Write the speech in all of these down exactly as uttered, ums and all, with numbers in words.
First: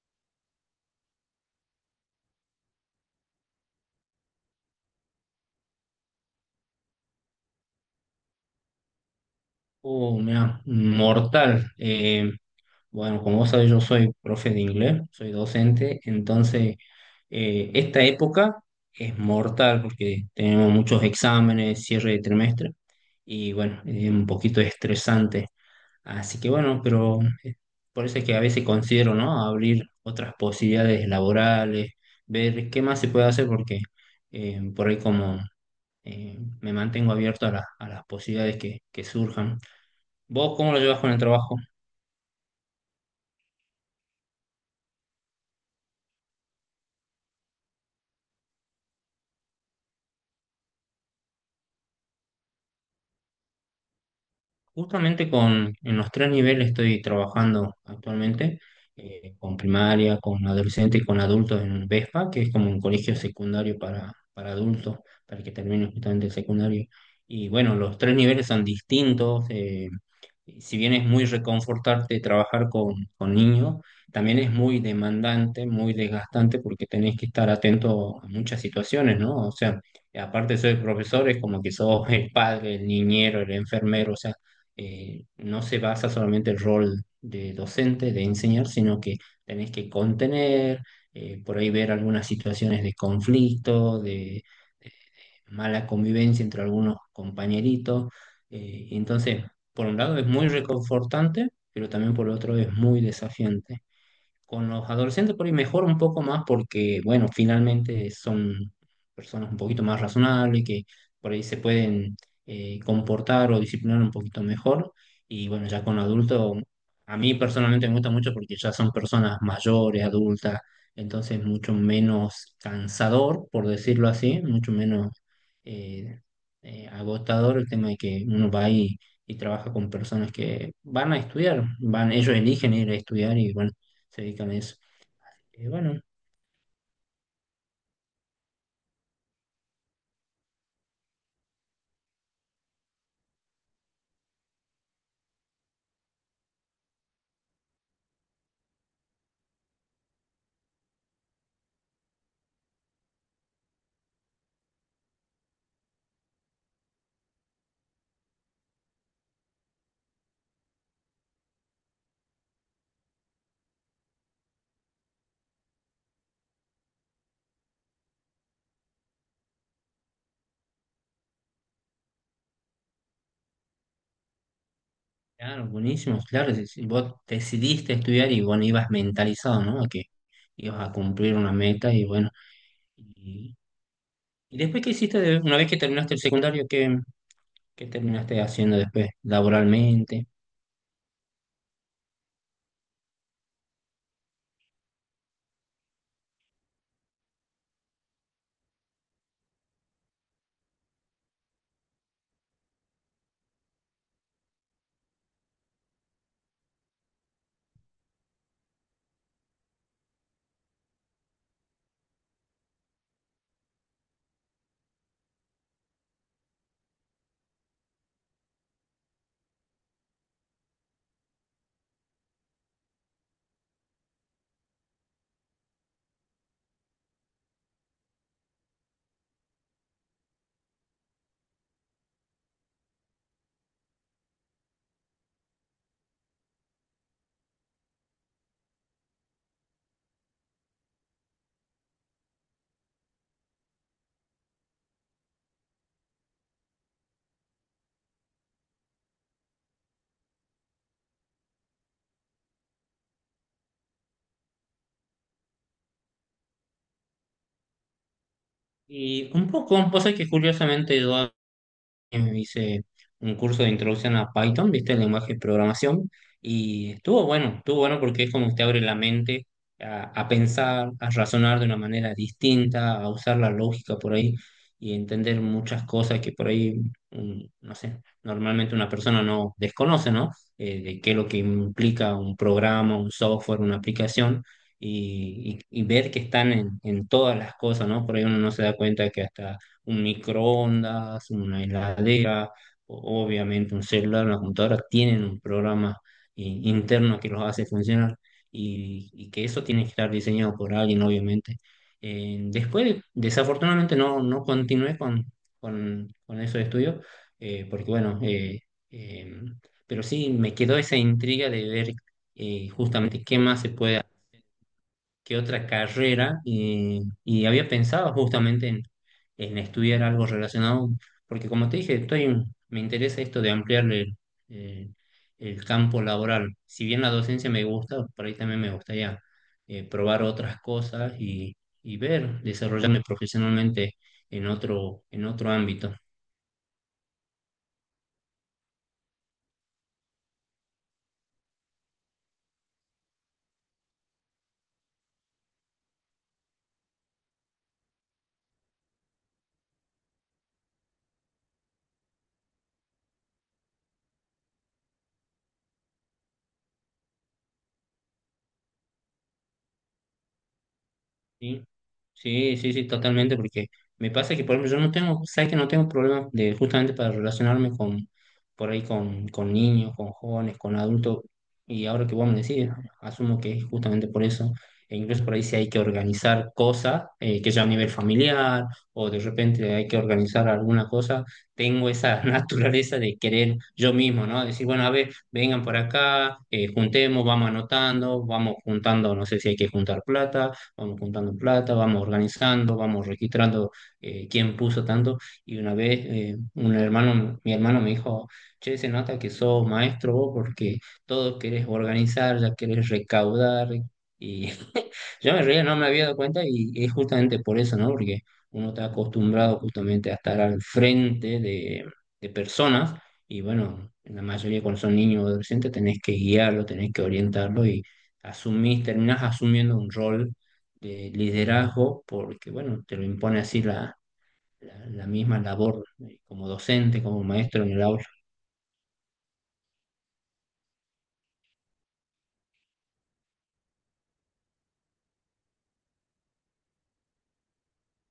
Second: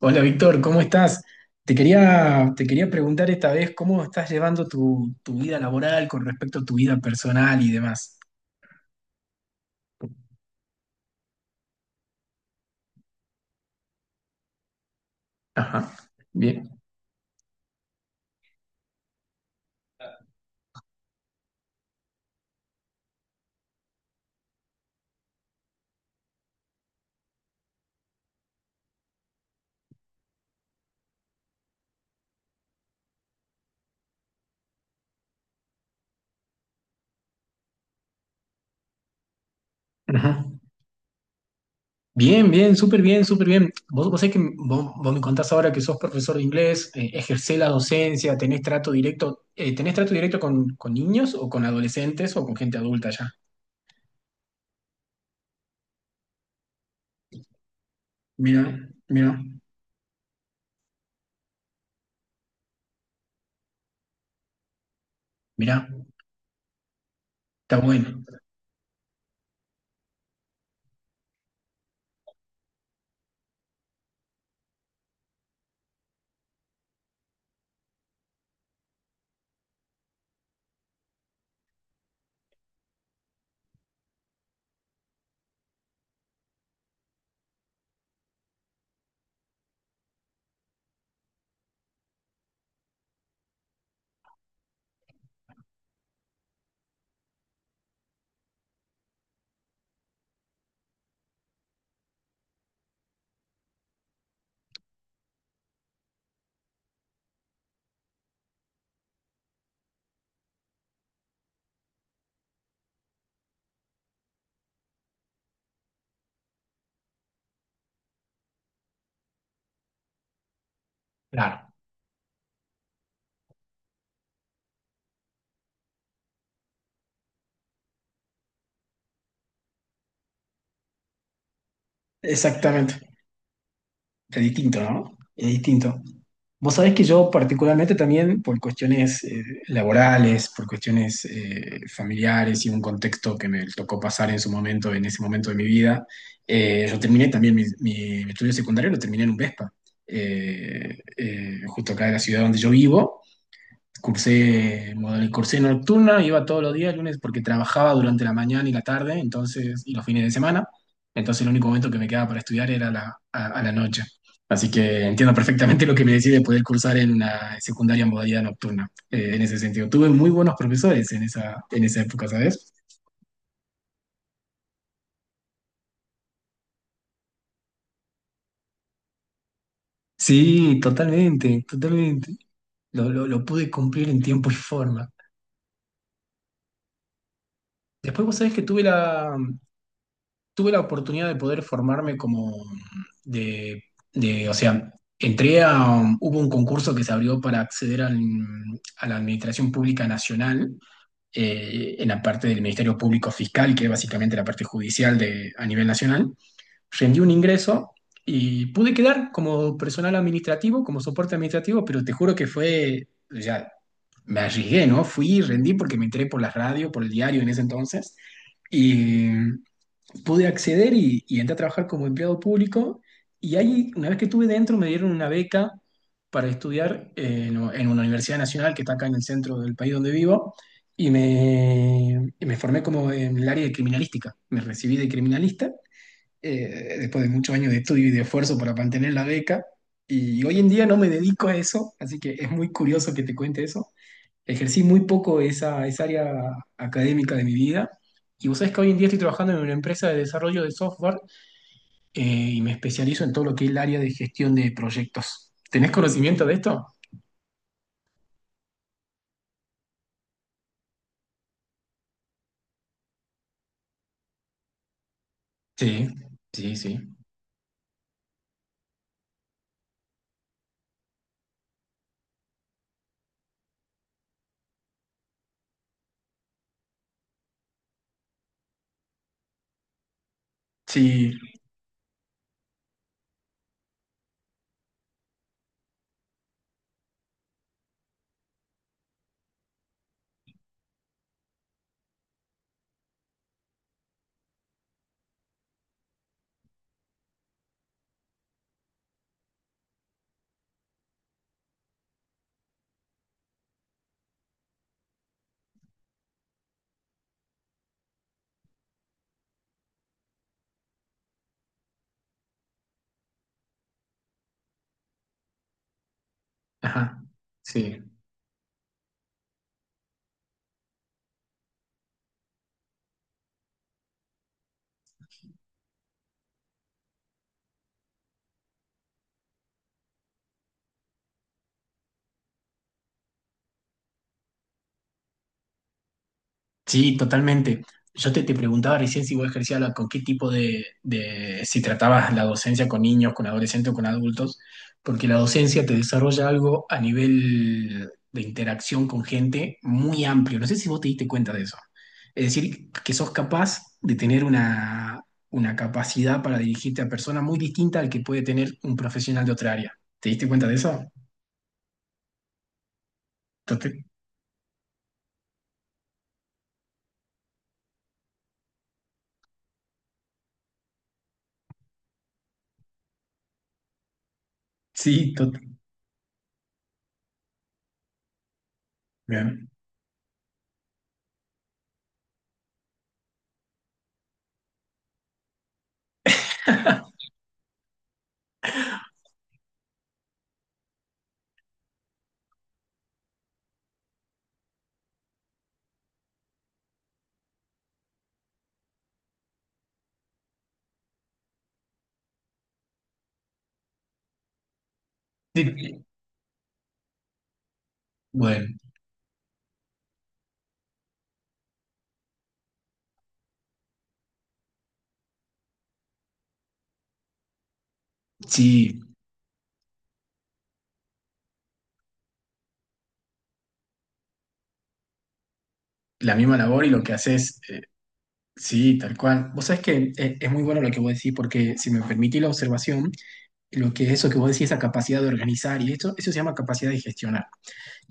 Hola Víctor, ¿cómo estás? Te quería, te quería preguntar esta vez cómo estás llevando tu, tu vida laboral con respecto a tu vida personal y demás. Oh, mira, mortal. Eh, bueno, como vos sabés, yo soy profe de inglés, soy Ajá, docente, bien. entonces eh, esta época es mortal porque tenemos muchos exámenes, cierre de trimestre y bueno, es un poquito estresante. Así que bueno, pero eh, por eso es que a veces considero, ¿no? Abrir otras posibilidades laborales, ver qué más se puede hacer porque eh, por ahí como eh, me mantengo abierto a, la- a las posibilidades que que surjan. Ajá. ¿Vos cómo lo llevas con el trabajo? Bien, bien, súper bien, súper bien. Vos, vos sabés que vos, vos me contás ahora que sos profesor de inglés, eh, ejercés la docencia, tenés trato directo, eh, ¿tenés trato directo con, con niños o con adolescentes o con gente adulta ya? Justamente con, en los tres niveles estoy trabajando actualmente, Mira, eh, mira, con primaria, con adolescente y con adultos en VESPA, que es como un colegio secundario para, para adultos, para que mira, terminen justamente el secundario. Y bueno, está los tres bueno. niveles son distintos, eh, si bien es muy reconfortarte trabajar con, con niños, también es muy demandante, muy desgastante, porque tenés que estar atento a muchas situaciones, ¿no? O sea, aparte de ser profesor, es como que sos el padre, el niñero, el enfermero, o sea eh, no se basa solamente el rol de docente, de enseñar, sino que tenés que contener, eh, por ahí ver algunas situaciones de conflicto, de, de mala convivencia entre algunos compañeritos. Eh, entonces, por un lado es muy reconfortante, pero también por otro es muy desafiante. Con los adolescentes por ahí mejor un poco más porque, bueno, finalmente son personas un poquito más razonables que por ahí se pueden eh, comportar o disciplinar un poquito mejor. Y bueno, ya con adultos, a mí personalmente me gusta mucho porque ya son personas mayores, adultas, entonces Claro. mucho menos cansador, por decirlo así, mucho menos eh, eh, agotador el tema de que uno va ahí y trabaja con personas que van a estudiar, van, ellos eligen ir a Exactamente. estudiar y bueno se Es dedican a eso. distinto, ¿no? Es Y bueno, distinto. Vos sabés que yo particularmente también por cuestiones eh, laborales, por cuestiones eh, familiares y un contexto que me tocó pasar en su momento, en ese momento de mi vida, eh, yo terminé también mi, mi- mi estudio secundario, lo terminé en un Vespa, eh, eh, justo acá en la ciudad donde yo vivo, cursé, model- cursé nocturna, iba todos los días, lunes, porque trabajaba durante la mañana y la tarde, entonces, y los fines de semana. Entonces, el único momento que me quedaba para estudiar era la, a, a la noche. Así que entiendo perfectamente lo que me decís de poder cursar en una secundaria en modalidad nocturna, eh, en ese sentido. Tuve muy buenos profesores en esa, en esa época, ¿sabes? claro, buenísimo, claro, si, si vos decidiste estudiar y bueno, ibas mentalizado, ¿no? A que Sí, ibas a cumplir una totalmente, meta y bueno. totalmente. Lo, lo, lo ¿Y, pude cumplir en tiempo y y después qué forma. hiciste, de- una vez que terminaste el secundario, qué, qué Después vos terminaste sabés que haciendo tuve después la, laboralmente? tuve la oportunidad de poder formarme como mm, de, de- o sea, entré a, un- hubo un concurso que se abrió para acceder al- a la Administración Pública Nacional, eh, en la parte del Ministerio Público Fiscal, que es básicamente la parte judicial de, a nivel nacional. Rendí un ingreso y pude quedar como personal administrativo, como soporte administrativo, pero te juro que fue, ya, me arriesgué, ¿no? Fui y rendí porque me entré por la radio, por el diario en ese entonces. Y pude acceder y, y entré a trabajar como empleado público. Y ahí, una vez que estuve dentro, me dieron una beca para estudiar en, en una universidad nacional que está acá en el centro del país donde vivo. Y me, y me formé como en el área de criminalística. Me recibí de criminalista eh, después de muchos años de estudio y de esfuerzo para mantener la beca. Y hoy en día no me dedico a eso, así que es muy curioso que te cuente eso. Ejercí muy poco esa, esa área académica de mi vida. Y vos sabés que hoy en día estoy trabajando en una empresa de desarrollo de software eh, y me especializo en todo lo que es el área de gestión de proyectos. ¿Tenés conocimiento de esto? Y un poco, vos sabés que curiosamente yo eh, hice un curso de introducción a Python, ¿viste? El lenguaje de Sí, programación. sí, Y sí. estuvo bueno, estuvo bueno porque es como que te abre la mente a, a pensar, a razonar de una manera distinta, a usar la lógica por ahí y entender muchas cosas que por ahí, mm, no sé, normalmente una persona no desconoce, ¿no? Eh, de qué es lo Sí, que implica un programa, un software, una aplicación. Y, y- y ver que están en, en todas las cosas, ¿no? Por ahí uno no se da cuenta que hasta un microondas, una heladera, o- obviamente un celular, una computadora, tienen un programa i- interno que los hace funcionar y, y que eso tiene que estar diseñado por alguien, obviamente. Eh, después, desafortunadamente, no, no continué con, con, con esos estudios, eh, porque bueno, eh, eh, pero sí me quedó esa intriga de ver eh, justamente qué más se puede qué otra carrera eh, ajá, y había sí. pensado justamente en, en estudiar algo relacionado, porque como te dije, estoy, me interesa esto de ampliar el, eh, el campo laboral. Si bien la docencia me gusta, por ahí también me gustaría eh, probar otras cosas y, y ver, desarrollarme profesionalmente en otro, en otro ámbito. Sí, totalmente. Yo te, te preguntaba recién si vos ejercías la- con qué tipo de, de- si tratabas la docencia con niños, con adolescentes o con adultos, porque la docencia te desarrolla algo a nivel de interacción con gente muy amplio. No sé si vos te diste cuenta de eso. Es decir, que sos capaz de tener una, una capacidad para dirigirte a personas muy distinta al que puede tener un profesional de otra área. ¿Te diste cuenta de eso? Sí, sí, sí, sí, totalmente, porque Tote- me pasa que, por ejemplo, yo no tengo, sabes que no tengo problemas de justamente para relacionarme con, por ahí con, con niños, con jóvenes, con adultos, y ahora que vos me decís, asumo que es justamente por eso, e incluso sí, por ahí si tote- hay que organizar cosas, eh, que ya a nivel familiar, o de bien. repente hay que organizar alguna cosa, tengo esa naturaleza de querer yo mismo, ¿no? Decir, bueno, a ver, vengan por acá, eh, juntemos, vamos anotando, vamos juntando, no sé si hay que juntar plata vamos juntando plata, vamos organizando, vamos registrando eh, quién puso tanto. Y una vez eh, un hermano, mi hermano me dijo, che, se nota que sos maestro vos porque todo querés organizar, ya querés recaudar. Y yo me reía, Sí, no me había dado cuenta y es justamente por eso, ¿no? Porque Bueno, uno está acostumbrado justamente a estar al frente de, de personas y bueno, en la mayoría cuando son niños o adolescentes tenés que guiarlo, tenés que orientarlo y asumís, sí. terminás asumiendo un rol de liderazgo, porque bueno, te lo impone así la, la, la misma labor eh, La como misma labor y lo docente, que como haces, maestro en eh, el aula. sí, tal cual. Vos sabés que eh, es muy bueno lo que vos decís, porque si me permitís la observación, lo que es eso que vos decís, esa capacidad de organizar, y esto, eso se llama capacidad de gestionar.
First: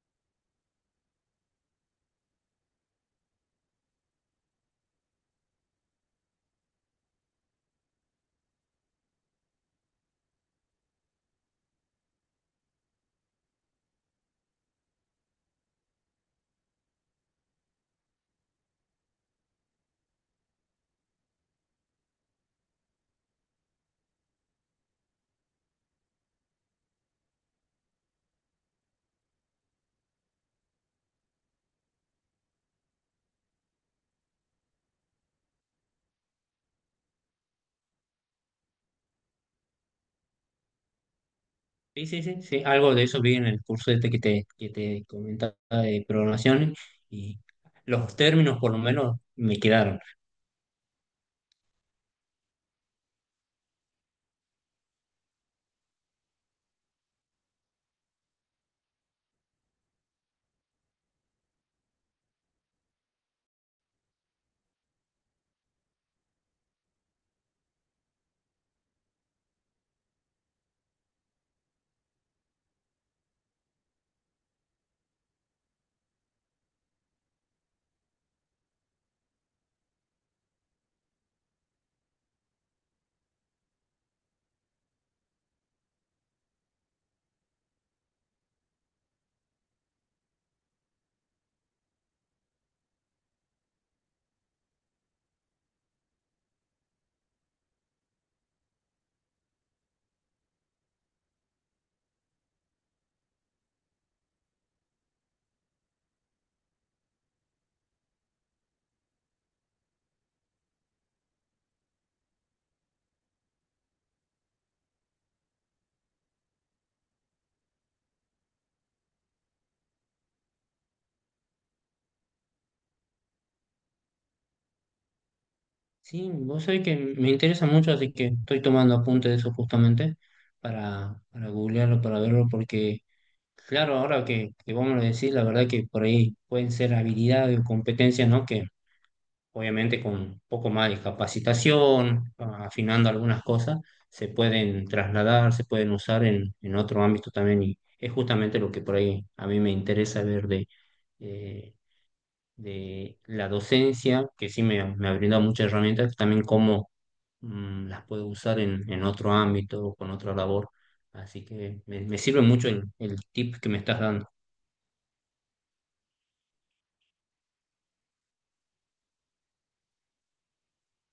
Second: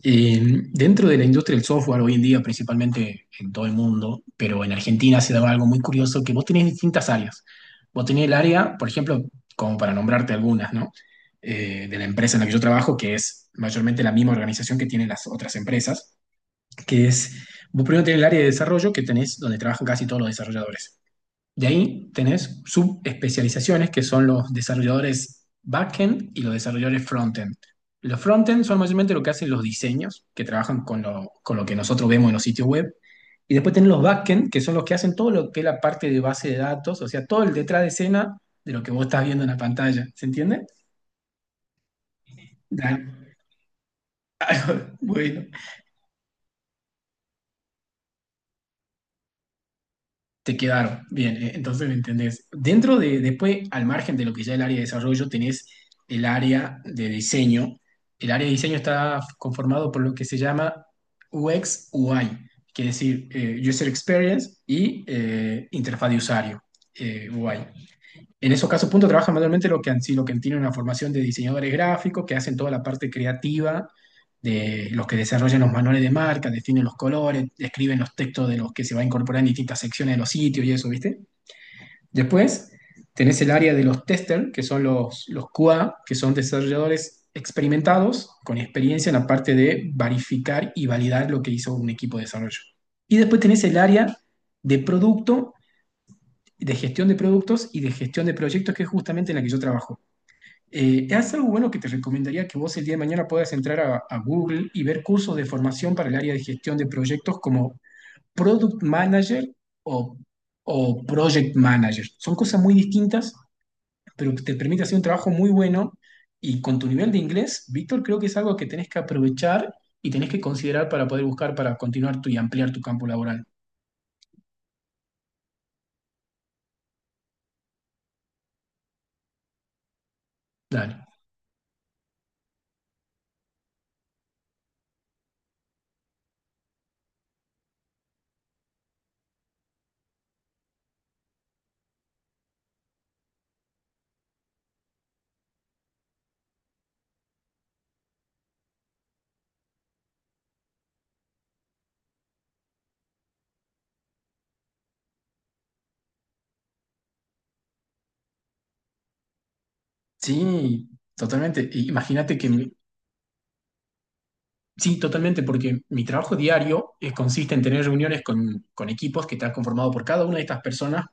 Eh, dentro de la industria del software, hoy en día, principalmente en todo el mundo, pero en Argentina se daba algo muy curioso, que vos tenés distintas áreas. Vos tenés el área, por ejemplo, como para nombrarte algunas, ¿no? Eh, de la empresa en la que yo trabajo, que es mayormente la misma organización que tienen las otras empresas que es, vos primero tenés el área de desarrollo que tenés donde trabajan casi todos los desarrolladores. De ahí tenés subespecializaciones que son los desarrolladores backend y los desarrolladores frontend. Los frontend son mayormente lo que hacen los diseños, que trabajan con lo, con lo que nosotros vemos en los sitios web. Y después tenés los backend, que son los que hacen todo lo que es la parte de base de datos, o sea, todo el detrás de escena de lo que vos estás viendo en la pantalla. ¿Se entiende? Sí, sí, sí, sí, algo de Dale. eso vi en el curso este que te, que te Bueno, comentaba de programación y los términos por lo menos me quedaron. te quedaron. Bien, eh, entonces me entendés. Dentro de, después, al margen de lo que ya es el área de desarrollo, tenés el área de diseño. El área de diseño está conformado por lo que se llama U X U I, que es decir, eh, User Experience y eh, interfaz de usuario, eh, U I. En esos casos, punto, trabajan manualmente lo que han sido, que tienen una formación de diseñadores gráficos, que hacen toda la parte creativa de los que desarrollan los manuales de marca, definen los colores, escriben los textos de los que se va a incorporar en distintas secciones de los sitios y eso, ¿viste? Después tenés el área de los testers, que son los, los Q A, que son desarrolladores experimentados, con experiencia en la parte de verificar y validar lo que hizo un equipo de desarrollo. Y después tenés el área de producto de gestión de productos y de gestión de proyectos, que es justamente en la que yo trabajo. Eh, es algo bueno que te recomendaría que vos el día de mañana puedas entrar a, a Google y ver cursos de formación para el área de gestión de proyectos como Product Manager o, o Project Manager. Son cosas muy distintas, pero que te permite hacer un trabajo muy bueno y con tu nivel de inglés, Víctor, creo que es algo que tenés que aprovechar y tenés que considerar para poder buscar, para continuar tu, y ampliar tu campo laboral. Sí, vos sabés que me interesa mucho, así que estoy tomando apunte de eso justamente Dale. para, para googlearlo, para verlo, porque claro, ahora que, que vos me lo decís, la verdad que por ahí pueden ser habilidades o competencias, ¿no? Que obviamente con un poco más de capacitación, afinando algunas cosas, se pueden trasladar, se pueden usar en, en otro ámbito también y es justamente lo que por ahí a mí me interesa ver de, eh, de la docencia, que sí me, me ha brindado muchas herramientas, también cómo mm, las puedo usar en, en otro ámbito, con otra labor. Sí, Así totalmente. que E- me, me Imagínate sirve que mucho mi- el, el tip que me estás dando. sí, totalmente, porque mi trabajo diario eh, consiste en tener reuniones con, con equipos que están conformados por cada una de estas personas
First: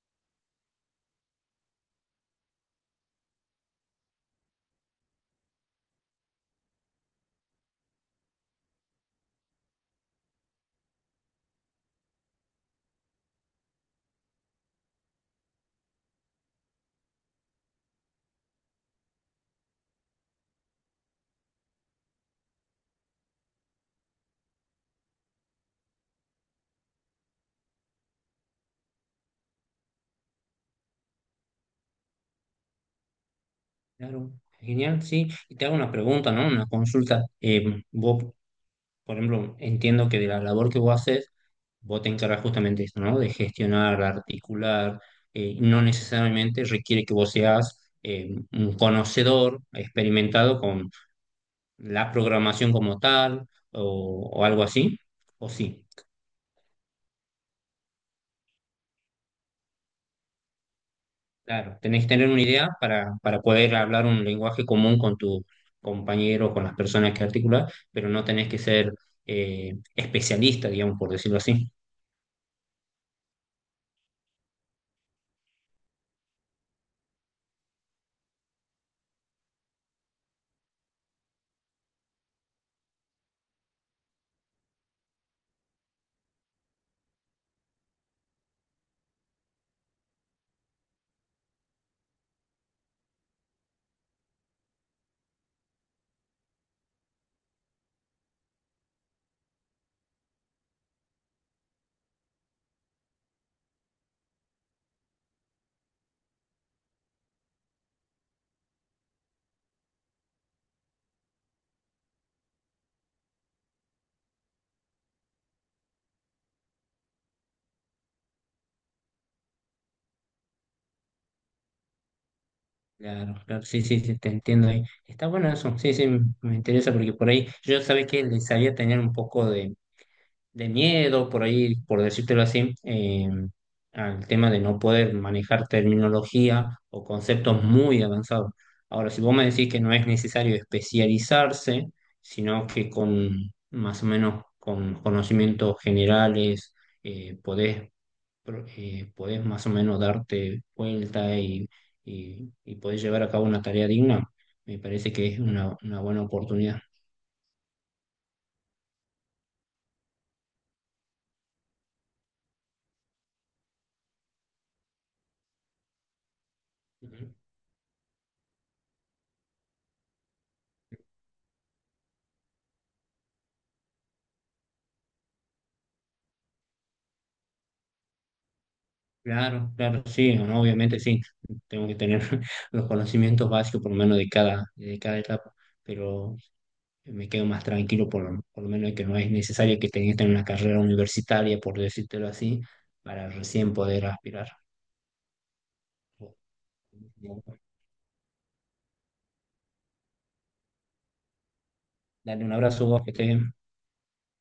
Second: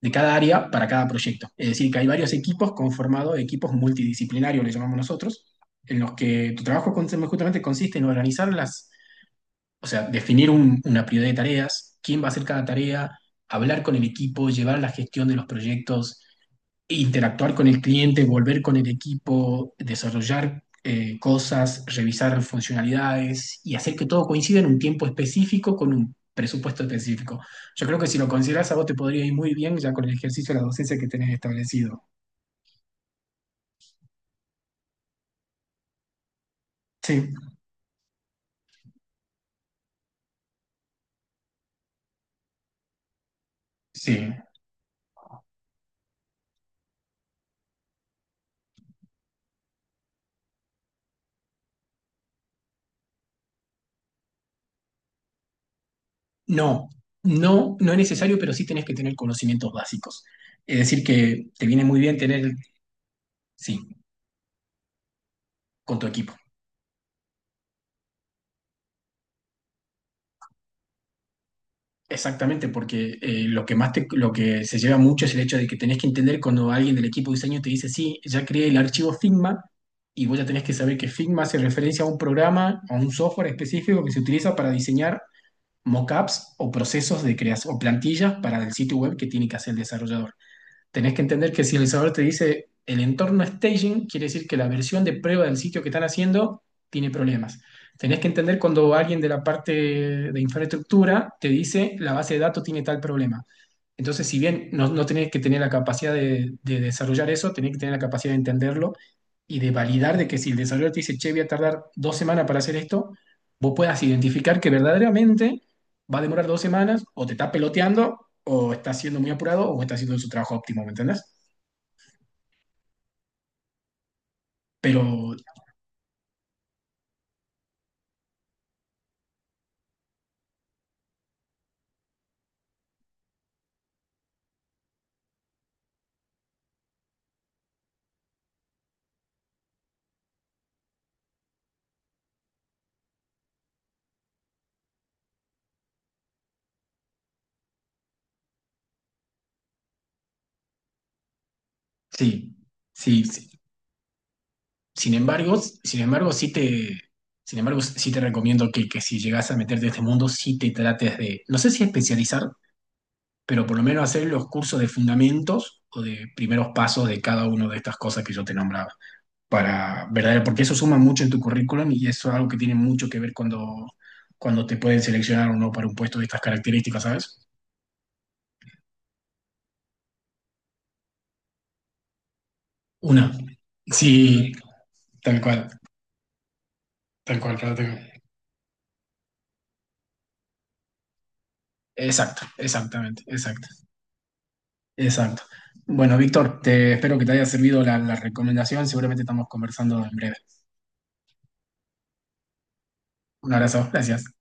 de cada área para cada proyecto. Es decir, que hay varios equipos conformados, equipos multidisciplinarios, le llamamos nosotros, en los que tu trabajo con- justamente consiste en organizar las, o sea, definir un- una prioridad de tareas, quién va a hacer cada tarea, hablar con el equipo, llevar la gestión de los proyectos, interactuar con el cliente, volver con el equipo, desarrollar eh, cosas, revisar funcionalidades y hacer que todo coincida en un tiempo específico con un presupuesto específico. Yo creo que si lo consideras a vos te podría ir muy bien ya con el ejercicio de la docencia que tenés establecido. Claro, genial, sí. Y te hago una pregunta, ¿no? Una consulta. Sí, Eh, vos por ejemplo, entiendo que de la labor que vos haces, vos te encargas justamente de eso, ¿no? De gestionar, sí. articular, eh, no necesariamente requiere que vos seas eh, un conocedor experimentado con la programación como tal o, o algo así, o sí. No, no, no es necesario, pero sí tenés que tener conocimientos básicos. Es decir, que te Claro, viene muy tenés que bien tener una tener, idea para, para poder sí, hablar un lenguaje común con tu con tu equipo. compañero, con las personas que articulas, pero no tenés que ser eh, especialista, digamos, por decirlo así. Exactamente, porque eh, lo que más te- lo que se lleva mucho es el hecho de que tenés que entender cuando alguien del equipo de diseño te dice, sí, ya creé el archivo Figma, y vos ya tenés que saber que Figma hace referencia a un programa, a un software específico que se utiliza para diseñar mockups o procesos de creación, o plantillas para el sitio web que tiene que hacer el desarrollador. Tenés que entender que si el sabor te dice el entorno staging, quiere decir que la versión de prueba del sitio que están haciendo tiene problemas. Tenés que entender cuando alguien de la parte de infraestructura te dice la base de datos tiene tal problema. Entonces, si bien no, no tenés que tener la capacidad de, de desarrollar eso, tenés que tener la capacidad de entenderlo y de validar de que si el desarrollador te dice, che, voy a tardar dos semanas para hacer esto, vos puedas identificar que verdaderamente va a demorar dos semanas, o te está peloteando, o está siendo muy apurado, o está haciendo su trabajo óptimo, ¿me entendés? Claro, claro, sí, sí, sí, te entiendo ahí. Pero Está bueno eso, sí, sí, me interesa porque por ahí yo sabía que le sabía tener un poco de, de miedo, por ahí, por decírtelo así, eh, al tema de no poder manejar terminología o conceptos muy avanzados. Ahora, si vos me decís que no es necesario especializarse, sino que con más o menos con conocimientos generales eh, podés pro- eh, podés más o menos darte vuelta y, y, sí, y podés llevar sí, a cabo sí. una tarea digna, me parece Sin que es embargo, una, sin una buena embargo, sí oportunidad. te, sin embargo, sí te recomiendo que, que si llegas a meterte en este mundo, sí te trates de, no sé si especializar, pero por lo menos hacer los cursos de fundamentos o de primeros pasos de Ujú. cada una de estas cosas que yo te nombraba. Para, ¿verdad? Porque eso suma mucho en tu currículum y eso es algo que tiene mucho que ver cuando, cuando te pueden seleccionar o no para un puesto de estas características, ¿sabes? Claro, claro, sí, no, obviamente sí, tengo que tener los Una. conocimientos básicos por lo menos de Sí, cada, de cada tal etapa, cual, pero me tal quedo cual, más pero tranquilo por, lo- por lo menos de que no es necesario que tengas que tener una carrera universitaria, por decírtelo exacto, así, exactamente, para exacto, recién poder aspirar. exacto. Bueno, Víctor, te espero que te haya servido la, la recomendación. Seguramente estamos conversando en breve. Dale un abrazo, vos, que estés Un bien. abrazo, gracias.